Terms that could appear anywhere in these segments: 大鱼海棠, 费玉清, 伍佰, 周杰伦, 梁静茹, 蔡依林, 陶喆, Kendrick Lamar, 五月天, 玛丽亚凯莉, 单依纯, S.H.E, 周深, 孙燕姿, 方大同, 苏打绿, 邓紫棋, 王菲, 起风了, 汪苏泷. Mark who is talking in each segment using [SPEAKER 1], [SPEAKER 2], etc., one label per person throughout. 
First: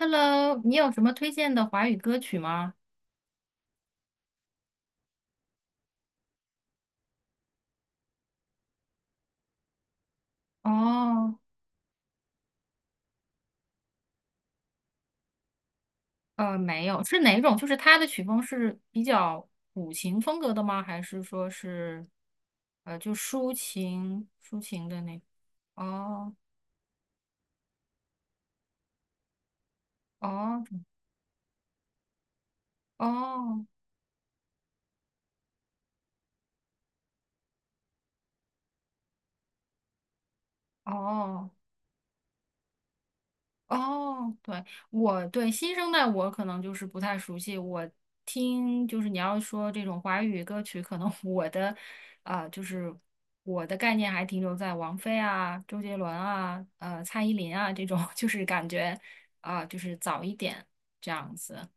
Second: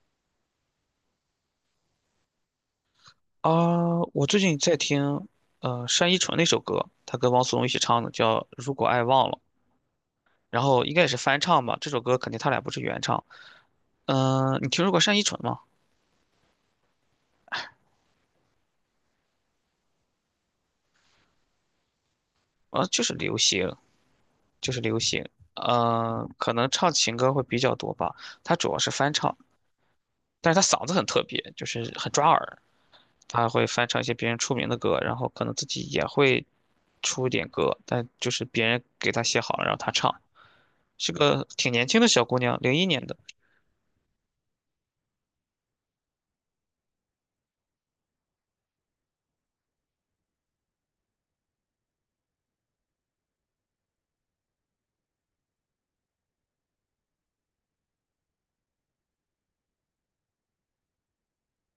[SPEAKER 1] Hello，你有什么推荐的华语歌曲吗？
[SPEAKER 2] 啊，我最近在听，单依纯那首歌，她跟汪苏泷一起唱的，叫《如果爱忘了》，然后应该也是
[SPEAKER 1] 哦，
[SPEAKER 2] 翻唱吧。这首歌肯定他俩不是原唱。嗯、你听说过单依纯吗？
[SPEAKER 1] 没有，是哪种？就是他的曲风是比较古琴风格的吗？还是说是，
[SPEAKER 2] 啊，就
[SPEAKER 1] 就
[SPEAKER 2] 是流
[SPEAKER 1] 抒
[SPEAKER 2] 行，
[SPEAKER 1] 情抒
[SPEAKER 2] 就是
[SPEAKER 1] 情
[SPEAKER 2] 流
[SPEAKER 1] 的那？
[SPEAKER 2] 行。嗯，
[SPEAKER 1] 哦
[SPEAKER 2] 可能唱情歌会比较多吧。她主要是翻唱，但是她
[SPEAKER 1] 哦
[SPEAKER 2] 嗓子很特别，就是很抓耳。她
[SPEAKER 1] 哦
[SPEAKER 2] 会翻唱一些别人出名的歌，然后可能自己也会出一点歌，但就是别人给她写好了然后她唱。是个
[SPEAKER 1] 哦，
[SPEAKER 2] 挺年轻的小姑娘，零一年的。
[SPEAKER 1] 哦，对，我对新生代我可能就是不太熟悉，我听就是你要说这种华语歌曲，可能 我的啊、就是我的概念还停留在王菲啊、周杰伦啊、蔡依林啊这种，就是感觉就是早一点这样子。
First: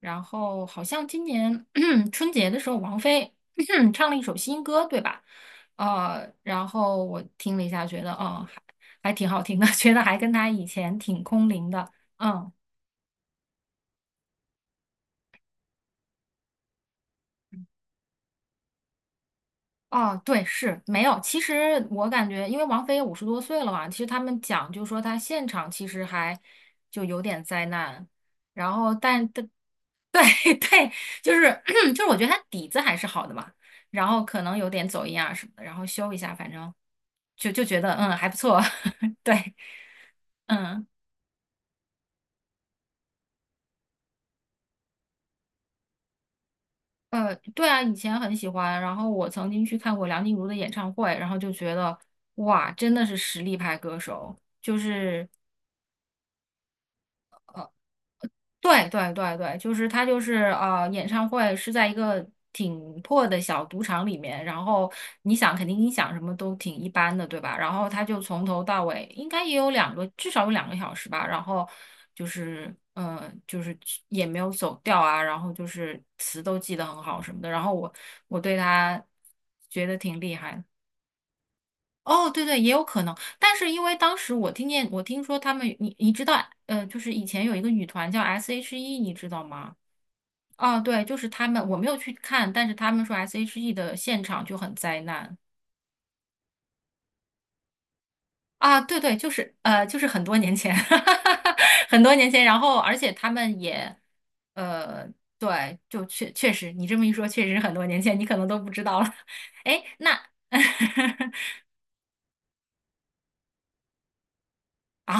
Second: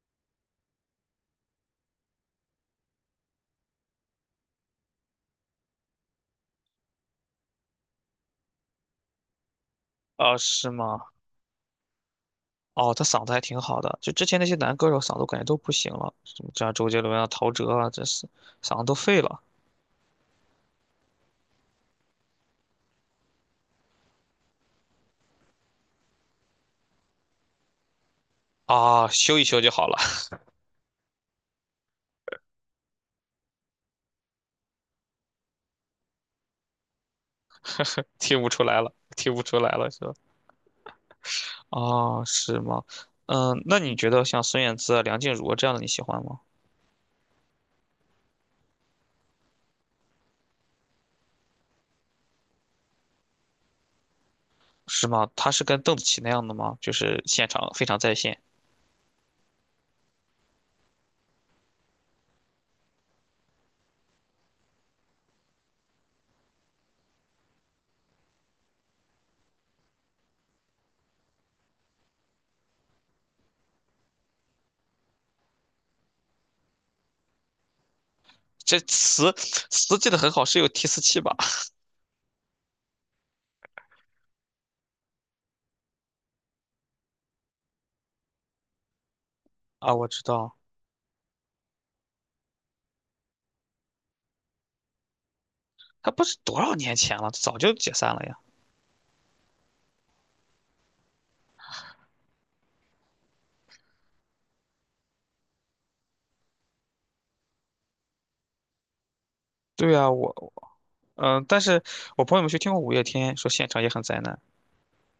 [SPEAKER 1] 然后好像今年 春节的时候，王菲 唱了一首新歌，对吧？然后我听了一下，觉得嗯。还挺好听的，觉得还跟
[SPEAKER 2] 啊，
[SPEAKER 1] 他以
[SPEAKER 2] 是
[SPEAKER 1] 前
[SPEAKER 2] 吗？
[SPEAKER 1] 挺空灵的。嗯，
[SPEAKER 2] 哦，他嗓子还挺好的，就之前那些男歌手嗓子我感觉都不行了，什么像周杰伦啊、陶喆啊，这是嗓子都废了
[SPEAKER 1] 哦，对，是没有。其实我感觉，因为王菲也五十多岁了嘛，其实他们讲就说她现场其实还就有点灾难，然后
[SPEAKER 2] 啊，
[SPEAKER 1] 但
[SPEAKER 2] 修一
[SPEAKER 1] 但
[SPEAKER 2] 修就好了，
[SPEAKER 1] 对 对，就是 就是我觉得她底子还是好的嘛，然后可能有点走音啊什么的，然后修一下，反正就觉得嗯还不
[SPEAKER 2] 听不
[SPEAKER 1] 错，
[SPEAKER 2] 出来了，听不
[SPEAKER 1] 对，
[SPEAKER 2] 出来了是吧？
[SPEAKER 1] 嗯。
[SPEAKER 2] 哦，是吗？嗯，那你觉得像孙燕姿啊、梁静茹啊这样的你喜欢吗？
[SPEAKER 1] 对啊，以前很喜欢，然后我曾经去看过梁静茹的演唱会，然后就觉得哇，真的是实力派歌手，就
[SPEAKER 2] 是
[SPEAKER 1] 是
[SPEAKER 2] 吗？他是跟邓紫棋那样的吗？就是现场非常在线，
[SPEAKER 1] 对对对对，就是他就是演唱会是在一个挺破的小赌场里面，然后你想肯定音响什么都挺一般的，对吧？然后他就从头到尾应该也有两个，至少有两个小时吧。然后就是嗯，就是也没有走调啊，然后就是词都记得很好什么的。然后我对
[SPEAKER 2] 这
[SPEAKER 1] 他
[SPEAKER 2] 词
[SPEAKER 1] 觉得
[SPEAKER 2] 记得
[SPEAKER 1] 挺
[SPEAKER 2] 很
[SPEAKER 1] 厉
[SPEAKER 2] 好，
[SPEAKER 1] 害
[SPEAKER 2] 是
[SPEAKER 1] 的。
[SPEAKER 2] 有提词器吧？
[SPEAKER 1] 哦，对对，也有可能，但是因为当时我听见，我听说他们，你知道，就是以前有一个女团叫 S.H.E，你知道 吗？
[SPEAKER 2] 啊，我知道，
[SPEAKER 1] 哦，对，就是他们，我没有去看，但是他们说 S.H.E 的现场就很灾难
[SPEAKER 2] 他不是多少年前了，早就解散了呀。
[SPEAKER 1] 啊，对对，就是就是很多年前，很多年前，然后而且他们也，呃，对，就确实，你这么一说，确实很多年前，你可能都不知道了，哎，
[SPEAKER 2] 对啊，
[SPEAKER 1] 那
[SPEAKER 2] 我，嗯、但是我朋友们去听过五月天，说现场也很灾难。
[SPEAKER 1] 啊，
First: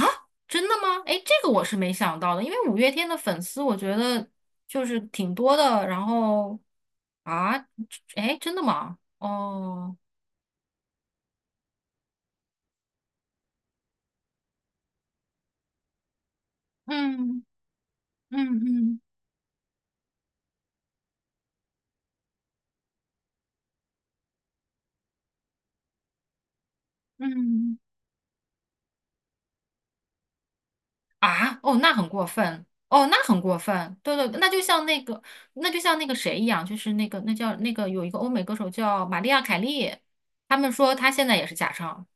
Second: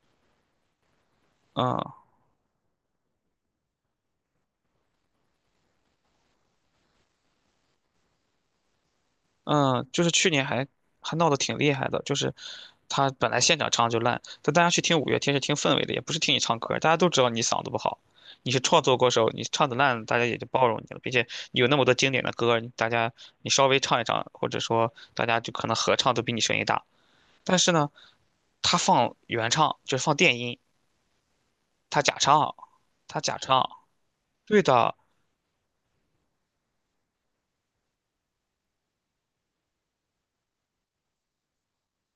[SPEAKER 1] 真的吗？哎，这个我是
[SPEAKER 2] 嗯
[SPEAKER 1] 没想到的，因为五月天的粉丝我觉得就是挺多的。然后啊，哎，真的吗？
[SPEAKER 2] 嗯，
[SPEAKER 1] 哦，
[SPEAKER 2] 就是去年还闹得挺厉害的，就是他本来现场唱就烂，但大家去听五月天是听氛围的，也不是听你唱歌，大家都知道
[SPEAKER 1] 嗯
[SPEAKER 2] 你嗓子不好，你
[SPEAKER 1] 嗯
[SPEAKER 2] 是创作
[SPEAKER 1] 嗯
[SPEAKER 2] 歌手，你唱的烂，大家也就包容你了，并且你有那么多经典的歌，你大家你稍微唱一唱，或者说大家就可能合唱都比你声音大。但是
[SPEAKER 1] 嗯，
[SPEAKER 2] 呢，他放原唱，就是放电音，
[SPEAKER 1] 啊，哦，那
[SPEAKER 2] 他
[SPEAKER 1] 很
[SPEAKER 2] 假
[SPEAKER 1] 过
[SPEAKER 2] 唱，
[SPEAKER 1] 分，哦，那
[SPEAKER 2] 他假
[SPEAKER 1] 很过
[SPEAKER 2] 唱，
[SPEAKER 1] 分。对对，那就
[SPEAKER 2] 对
[SPEAKER 1] 像
[SPEAKER 2] 的，
[SPEAKER 1] 那个，那就像那个谁一样，就是那个那叫那个有一个欧美歌手叫玛丽亚凯莉，他们说他现在也是假唱。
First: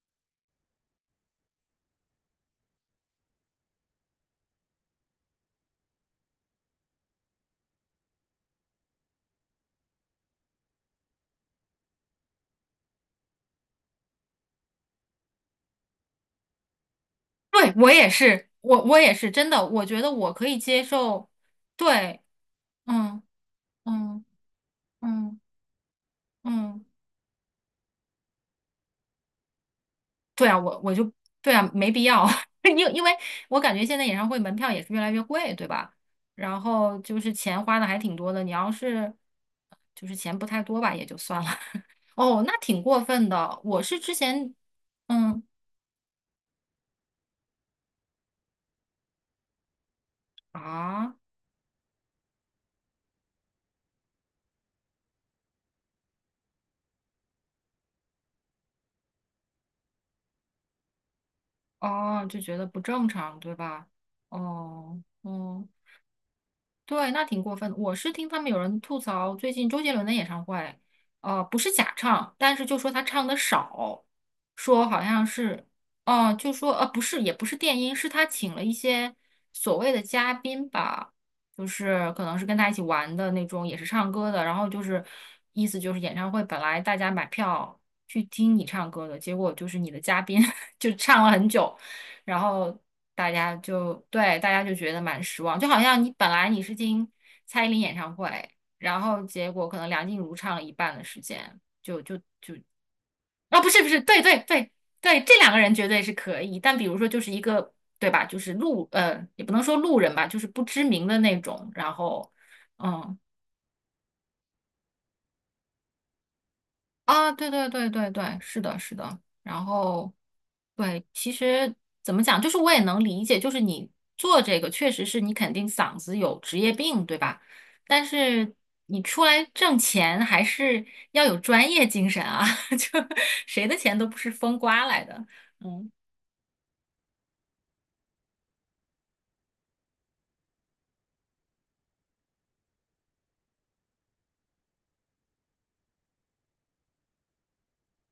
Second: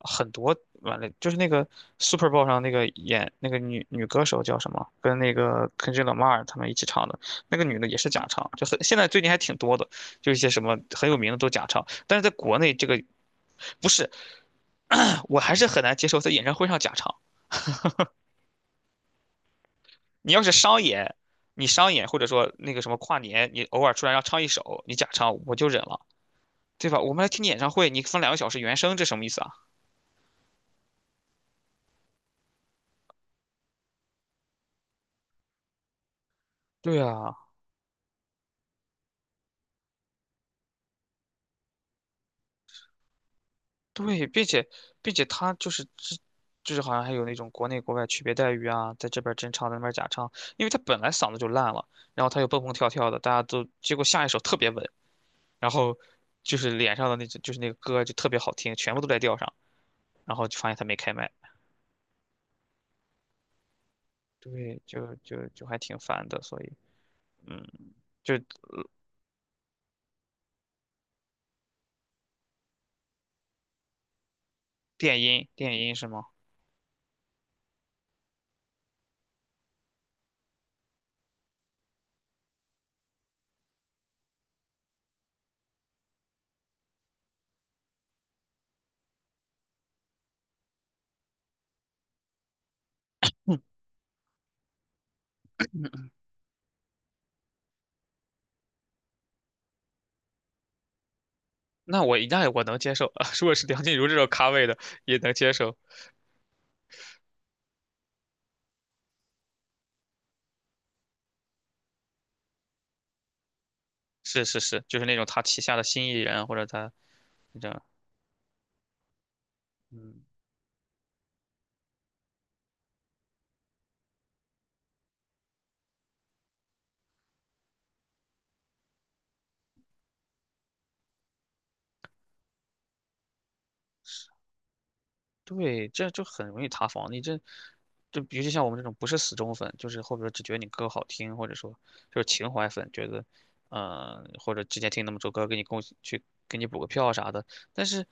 [SPEAKER 2] 很多完了，就是那个 Super Bowl 上那个演那个女歌手叫什么，跟那个 Kendrick Lamar 他们一起唱的，那个女的也是假唱，就很现在最近还挺多的，就一些什么很有名的都假唱，但是在国内这个不是，我还是很难接受在演唱会上假唱。
[SPEAKER 1] 对，我也是，我也是，真的，我觉得我
[SPEAKER 2] 你要
[SPEAKER 1] 可
[SPEAKER 2] 是
[SPEAKER 1] 以接
[SPEAKER 2] 商演，
[SPEAKER 1] 受。
[SPEAKER 2] 你商演或
[SPEAKER 1] 对，
[SPEAKER 2] 者说那个什么跨
[SPEAKER 1] 嗯。
[SPEAKER 2] 年，你偶尔出来让
[SPEAKER 1] 嗯
[SPEAKER 2] 唱一首，你假唱
[SPEAKER 1] 嗯
[SPEAKER 2] 我就忍了，
[SPEAKER 1] 嗯，
[SPEAKER 2] 对吧？我们来听你演唱会，你放两个小时原声，这什么意思啊？
[SPEAKER 1] 对啊，我就对啊，没必要，因为我感觉现在演唱会门票也是越来越贵，对吧？然后
[SPEAKER 2] 对
[SPEAKER 1] 就是
[SPEAKER 2] 啊。
[SPEAKER 1] 钱花的还挺多的，你要是就是钱不太多吧，也就算了。哦，那挺过分的。我是之
[SPEAKER 2] 对，并
[SPEAKER 1] 前
[SPEAKER 2] 且并且
[SPEAKER 1] 嗯
[SPEAKER 2] 他就是之，就是好像还有那种国内国外区别待遇啊，在这边儿真唱，在那边儿假唱，因为他本来
[SPEAKER 1] 啊
[SPEAKER 2] 嗓子就烂了，然后他又蹦蹦跳跳的，大家都结果下一首特别稳，然后就是脸上的那只就是那个歌就特别好听，全部都在调上，然后就发现他没开麦，
[SPEAKER 1] 哦就觉得不正常，对吧？
[SPEAKER 2] 对，
[SPEAKER 1] 哦
[SPEAKER 2] 就
[SPEAKER 1] 嗯。
[SPEAKER 2] 还挺烦的，所以
[SPEAKER 1] 对，那挺过
[SPEAKER 2] 嗯，
[SPEAKER 1] 分的。我是听
[SPEAKER 2] 就
[SPEAKER 1] 他们有人吐槽，最近周杰伦的演唱会，不是假唱，但是就说他唱的少，说好
[SPEAKER 2] 电
[SPEAKER 1] 像
[SPEAKER 2] 音
[SPEAKER 1] 是，
[SPEAKER 2] 电音是吗？
[SPEAKER 1] 哦、就说不是，也不是电音，是他请了一些所谓的嘉宾吧，就是可能是跟他一起玩的那种，也是唱歌的，然后就是意思就是演唱会本来大家买票去听你唱歌的，结果就是你的嘉宾 就唱了很久，然后大家就对大家就觉得蛮失望，就好像你本来你是听蔡依林演唱会，然后结果可能梁静茹唱了一半的时间，
[SPEAKER 2] 那我能接受，如果
[SPEAKER 1] 啊、
[SPEAKER 2] 是
[SPEAKER 1] 不是
[SPEAKER 2] 梁
[SPEAKER 1] 不
[SPEAKER 2] 静
[SPEAKER 1] 是，
[SPEAKER 2] 茹这
[SPEAKER 1] 对
[SPEAKER 2] 种
[SPEAKER 1] 对
[SPEAKER 2] 咖位
[SPEAKER 1] 对
[SPEAKER 2] 的也
[SPEAKER 1] 对，
[SPEAKER 2] 能
[SPEAKER 1] 这两
[SPEAKER 2] 接
[SPEAKER 1] 个人
[SPEAKER 2] 受，
[SPEAKER 1] 绝对是可以，但比如说就是一个对吧，就是路也不能说路人吧，就是不知名的那种，然后嗯。
[SPEAKER 2] 是是是，就是那种他旗下的新艺人或者他
[SPEAKER 1] 啊，对对
[SPEAKER 2] 这样，
[SPEAKER 1] 对对对，是的，是的。然后，
[SPEAKER 2] 嗯，
[SPEAKER 1] 对，其实怎么讲，就是我也能理解，就是你做这个确实是你肯定嗓子有职业病，对吧？但是你出来挣钱还是要有专业精神啊，就谁的钱都不是风刮来的。
[SPEAKER 2] 对，
[SPEAKER 1] 嗯，
[SPEAKER 2] 这就很容易塌房。你这，就尤其像我们这种不是死忠粉，就是后边只觉得你歌好听，或者说就是情怀粉，觉得，嗯，或者之前听那么首歌，给你贡去给你补个票啥的。但是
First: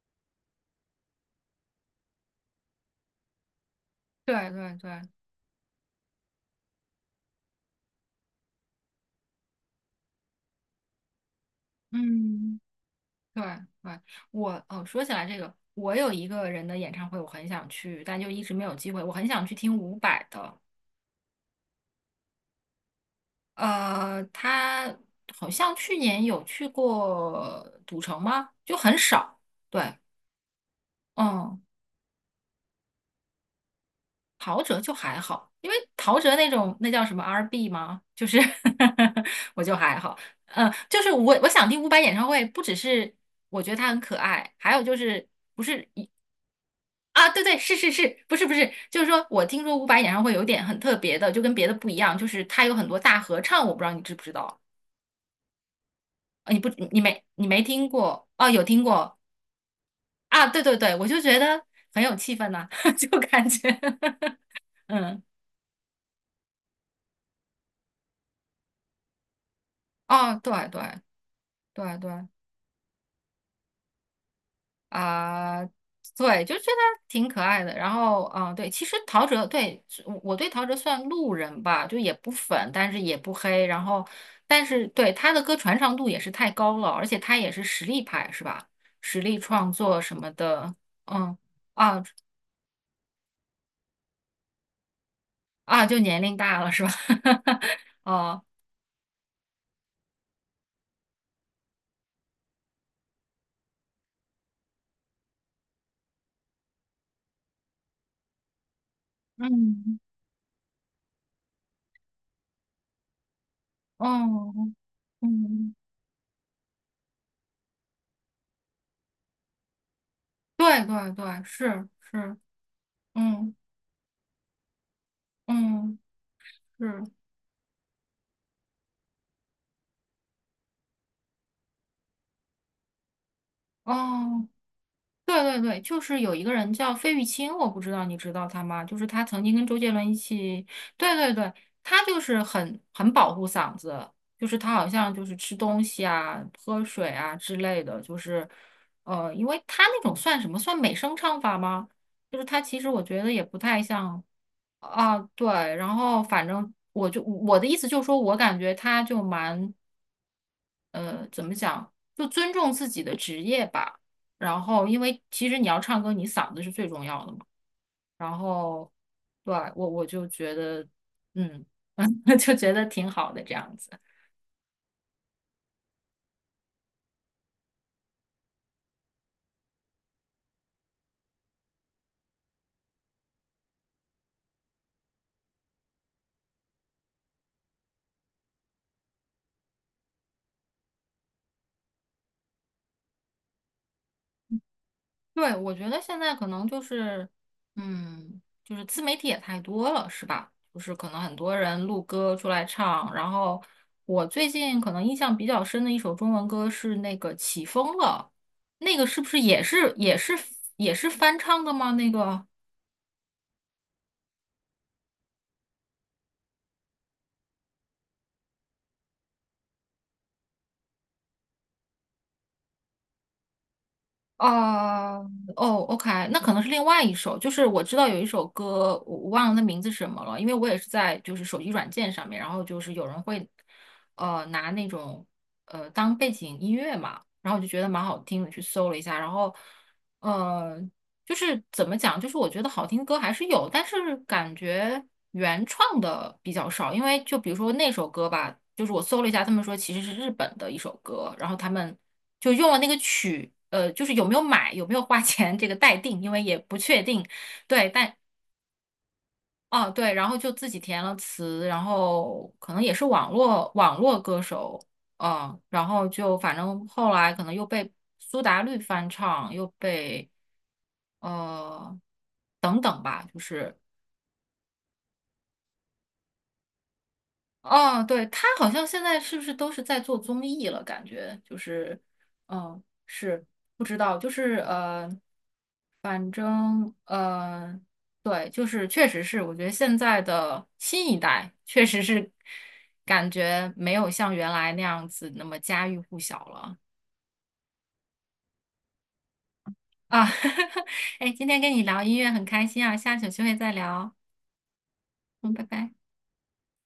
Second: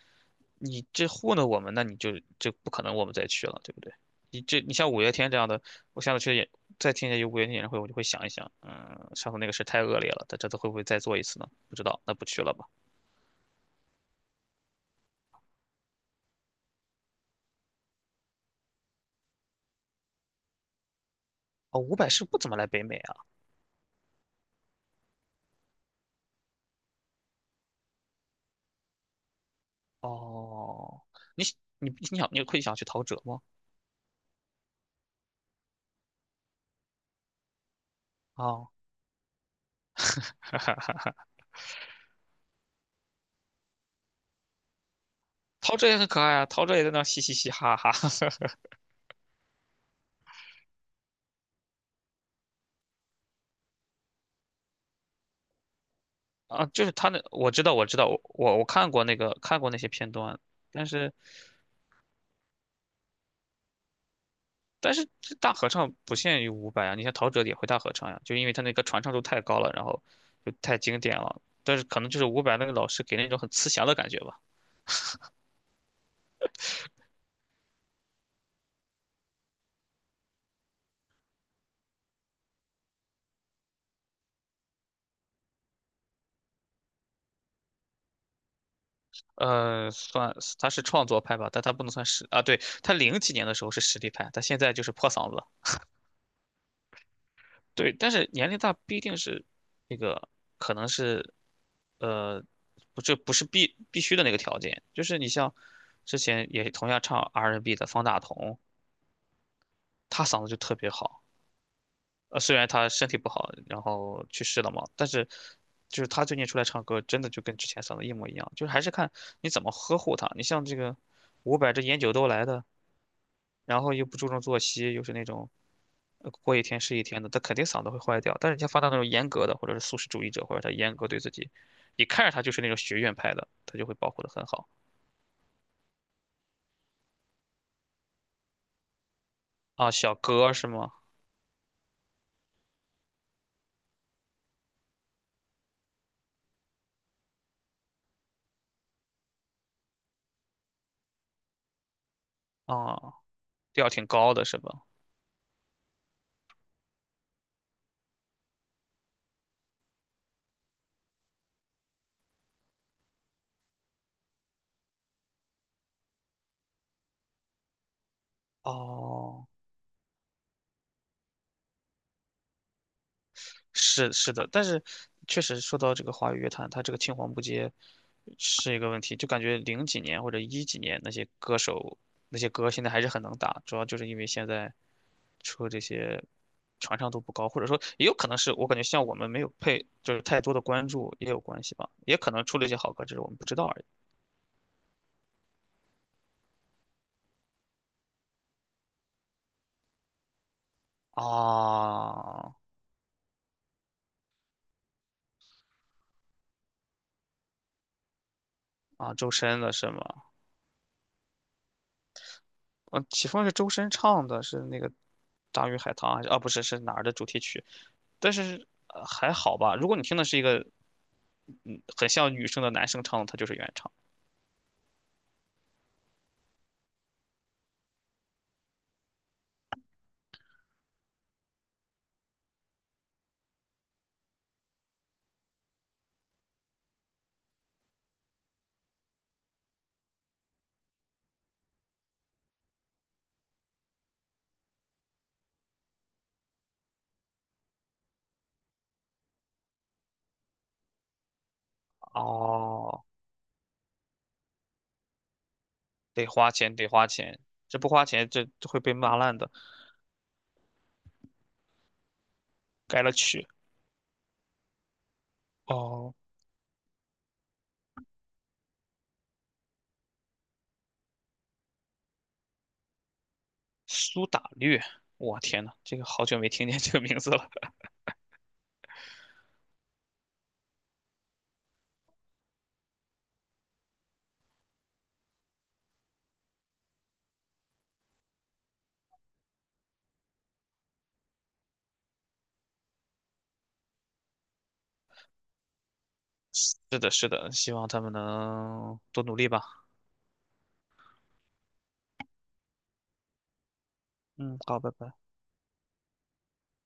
[SPEAKER 2] 你这糊弄我们，那你就就不可能我们再去了，对不对？你
[SPEAKER 1] 对
[SPEAKER 2] 这你
[SPEAKER 1] 对
[SPEAKER 2] 像五
[SPEAKER 1] 对，
[SPEAKER 2] 月天这样的，我下次去演再听一下有五月天演唱会，我就会想一想，嗯，上次那个事太恶劣了，他这次会不会再做一次呢？不知道，那不去了
[SPEAKER 1] 嗯，
[SPEAKER 2] 吧。
[SPEAKER 1] 对对。我哦，说起来这个，我有一个人的演唱会，我很想去，但就一直没有机会。我很想去听伍佰的。
[SPEAKER 2] 哦，伍佰是不怎么来北美啊。
[SPEAKER 1] 他好像去年有去过赌城吗？就很少。对，
[SPEAKER 2] 哦，你
[SPEAKER 1] 嗯，
[SPEAKER 2] 你想你会想去陶喆吗？
[SPEAKER 1] 陶喆就还好，因为陶喆那种那叫什么 R&B 吗？就是
[SPEAKER 2] 啊、
[SPEAKER 1] 我就还好。嗯，就是我想听伍佰演唱会，不只是我觉得他很可爱，还有就是
[SPEAKER 2] 陶喆也很可爱啊，陶喆也在那儿嘻
[SPEAKER 1] 啊，
[SPEAKER 2] 嘻
[SPEAKER 1] 对
[SPEAKER 2] 嘻
[SPEAKER 1] 对，是
[SPEAKER 2] 哈
[SPEAKER 1] 是
[SPEAKER 2] 哈
[SPEAKER 1] 是，不是不是，就是说我听说伍佰演唱会有点很特别的，就跟别的不一样，就是他有很多大合唱，我不知道你知不知道。你
[SPEAKER 2] 啊，
[SPEAKER 1] 不，
[SPEAKER 2] 就是
[SPEAKER 1] 你
[SPEAKER 2] 他那
[SPEAKER 1] 没，你
[SPEAKER 2] 我
[SPEAKER 1] 没
[SPEAKER 2] 知道我
[SPEAKER 1] 听
[SPEAKER 2] 知道我
[SPEAKER 1] 过哦？
[SPEAKER 2] 我
[SPEAKER 1] 有
[SPEAKER 2] 我
[SPEAKER 1] 听
[SPEAKER 2] 看过那
[SPEAKER 1] 过
[SPEAKER 2] 个看过那些片段，
[SPEAKER 1] 啊，对对
[SPEAKER 2] 但
[SPEAKER 1] 对，我
[SPEAKER 2] 是
[SPEAKER 1] 就觉得很有气氛呐、就感觉
[SPEAKER 2] 但是
[SPEAKER 1] 嗯，
[SPEAKER 2] 这大合唱不限于伍佰啊，你像陶喆也会大合唱呀、就因为他那个传唱度太高了，然后
[SPEAKER 1] 哦，
[SPEAKER 2] 就
[SPEAKER 1] 对
[SPEAKER 2] 太
[SPEAKER 1] 对
[SPEAKER 2] 经典了。但是
[SPEAKER 1] 对
[SPEAKER 2] 可能就是
[SPEAKER 1] 对
[SPEAKER 2] 伍佰那个老师给那种很慈祥的感觉吧。
[SPEAKER 1] 啊、对，就觉得挺可爱的。然后，啊，对，其实陶喆，对，我对陶喆算路人吧，就也不粉，但是也不黑。然后，但是对他的歌传唱度也是太高了，而且他也是实力派，是吧？实力创作什么
[SPEAKER 2] 算他
[SPEAKER 1] 的，
[SPEAKER 2] 是创作
[SPEAKER 1] 嗯
[SPEAKER 2] 派吧，但他不能
[SPEAKER 1] 啊
[SPEAKER 2] 算实啊。对，他零几年的时候是实力派，他现在就是破嗓子。
[SPEAKER 1] 啊，就年龄大了是吧？
[SPEAKER 2] 对，但是
[SPEAKER 1] 哦，
[SPEAKER 2] 年龄大不一定是那个，可能是，呃，不，这不是必须的那个条件。就是你像之前也同样唱 R&B n 的方大同，
[SPEAKER 1] 嗯，
[SPEAKER 2] 他嗓子就特别好。呃，虽然他身体不好，然后去世了
[SPEAKER 1] 嗯
[SPEAKER 2] 嘛，但是
[SPEAKER 1] 嗯，
[SPEAKER 2] 就是他最近出来唱歌，真的就跟之前嗓子一模一样。就是还是看你怎么呵护他。你像这
[SPEAKER 1] 对
[SPEAKER 2] 个
[SPEAKER 1] 对对，
[SPEAKER 2] 伍佰这
[SPEAKER 1] 是
[SPEAKER 2] 烟酒都
[SPEAKER 1] 是，
[SPEAKER 2] 来的，
[SPEAKER 1] 嗯
[SPEAKER 2] 然后又不注重作息，又是那种
[SPEAKER 1] 嗯
[SPEAKER 2] 呃过一天是一
[SPEAKER 1] 是，
[SPEAKER 2] 天的，他肯定嗓子会坏掉。但是人家发到那种严格的，或者是素食主义者，或者他严格对自己，你看着他就是那种学院派的，他就会保护的很
[SPEAKER 1] 哦，
[SPEAKER 2] 好
[SPEAKER 1] 对对对，就是有一个人叫费玉清，我不知道你知道他吗？就是他曾经跟周
[SPEAKER 2] 啊。
[SPEAKER 1] 杰伦一
[SPEAKER 2] 小哥
[SPEAKER 1] 起，
[SPEAKER 2] 是吗？
[SPEAKER 1] 对对对，他就是很保护嗓子，就是他好像就是吃东西啊、喝水啊之类的，就是因为他那种算什么？算美声唱法吗？就是他其实
[SPEAKER 2] 啊，
[SPEAKER 1] 我觉得也不太
[SPEAKER 2] 调挺
[SPEAKER 1] 像。
[SPEAKER 2] 高的是吧？
[SPEAKER 1] 啊，对，然后反正我就我的意思就是说，我感觉他就蛮怎么讲，就尊重自己的职业吧。然后，因为其实你要唱歌，你嗓子是最重要的嘛。然后，
[SPEAKER 2] 哦。
[SPEAKER 1] 对，我就觉得，嗯，就觉得挺好的这样子。
[SPEAKER 2] 是是的，但是确实说到这个华语乐坛，它这个青黄不接是一个问题，就感觉零几年或者一几年那些歌手那些歌现在还是很能打，主要就是因为现在出这些传唱度不高，或者说也有可能是我感觉像我们没有配就是太多的关注也有关系吧，也可能出了一些好歌，只是我们不知道而已。
[SPEAKER 1] 对，我觉得现在可能就是，嗯，就是自媒体也太多了，是吧？就是可能很多人录歌出
[SPEAKER 2] 啊
[SPEAKER 1] 来唱，然后我最近可能印象比较深的一首中文歌是那个《起风了》，那个
[SPEAKER 2] 啊，
[SPEAKER 1] 是不
[SPEAKER 2] 周
[SPEAKER 1] 是
[SPEAKER 2] 深
[SPEAKER 1] 也
[SPEAKER 2] 的是
[SPEAKER 1] 是
[SPEAKER 2] 吗？
[SPEAKER 1] 也是也是翻唱的吗？那个
[SPEAKER 2] 嗯，起风是周深唱的，是那个《大鱼海棠》还是啊？不是，是哪儿的主题曲？但是呃还好吧。如果你听的是一个，嗯，很像女生的男生唱的，他就是原唱。
[SPEAKER 1] 哦哦，OK，那可能是另外一首，就是我知道有一首歌，我忘了那名字是什么了，因为我也是在就是手机软件上面，然后就是有人会拿那种当背景音乐嘛，然后我就觉得蛮好听的，去搜了一下，然后呃就是怎么讲，就是我觉得好听歌还是有，但是感觉原创的比较少，因为就比如说那首歌吧，就是我搜了一下，他们说其实是日本的一首歌，然后他们就用了那个
[SPEAKER 2] 哦，
[SPEAKER 1] 曲，就是有没有买，有没有花钱这个待定，
[SPEAKER 2] 得
[SPEAKER 1] 因为
[SPEAKER 2] 花
[SPEAKER 1] 也
[SPEAKER 2] 钱，
[SPEAKER 1] 不
[SPEAKER 2] 得
[SPEAKER 1] 确
[SPEAKER 2] 花
[SPEAKER 1] 定。
[SPEAKER 2] 钱，这
[SPEAKER 1] 对，
[SPEAKER 2] 不花
[SPEAKER 1] 但
[SPEAKER 2] 钱，这这会被骂烂的。
[SPEAKER 1] 哦对，然后就自己填了词，然后可能也
[SPEAKER 2] 改
[SPEAKER 1] 是
[SPEAKER 2] 了
[SPEAKER 1] 网
[SPEAKER 2] 曲，
[SPEAKER 1] 络网络歌手，嗯，然后
[SPEAKER 2] 哦，
[SPEAKER 1] 就反正后来可能又被苏打绿翻唱，又被呃等等吧，就是。
[SPEAKER 2] 苏打绿，我天呐，这个好久没听见这个名字了。
[SPEAKER 1] 哦，对，他好像现在是不是都是在做综艺了？感觉就是，嗯，是不知道，就是呃，反正呃，对，就是确实是，我觉得现在的新一代确实是感觉没有像原来那样子那么家喻户晓了
[SPEAKER 2] 是的，是的，希望他们能多努力吧。
[SPEAKER 1] 啊。哎，今天跟你聊音乐很开心啊，下次有机会再聊，
[SPEAKER 2] 嗯，好，拜拜。
[SPEAKER 1] 嗯，拜拜。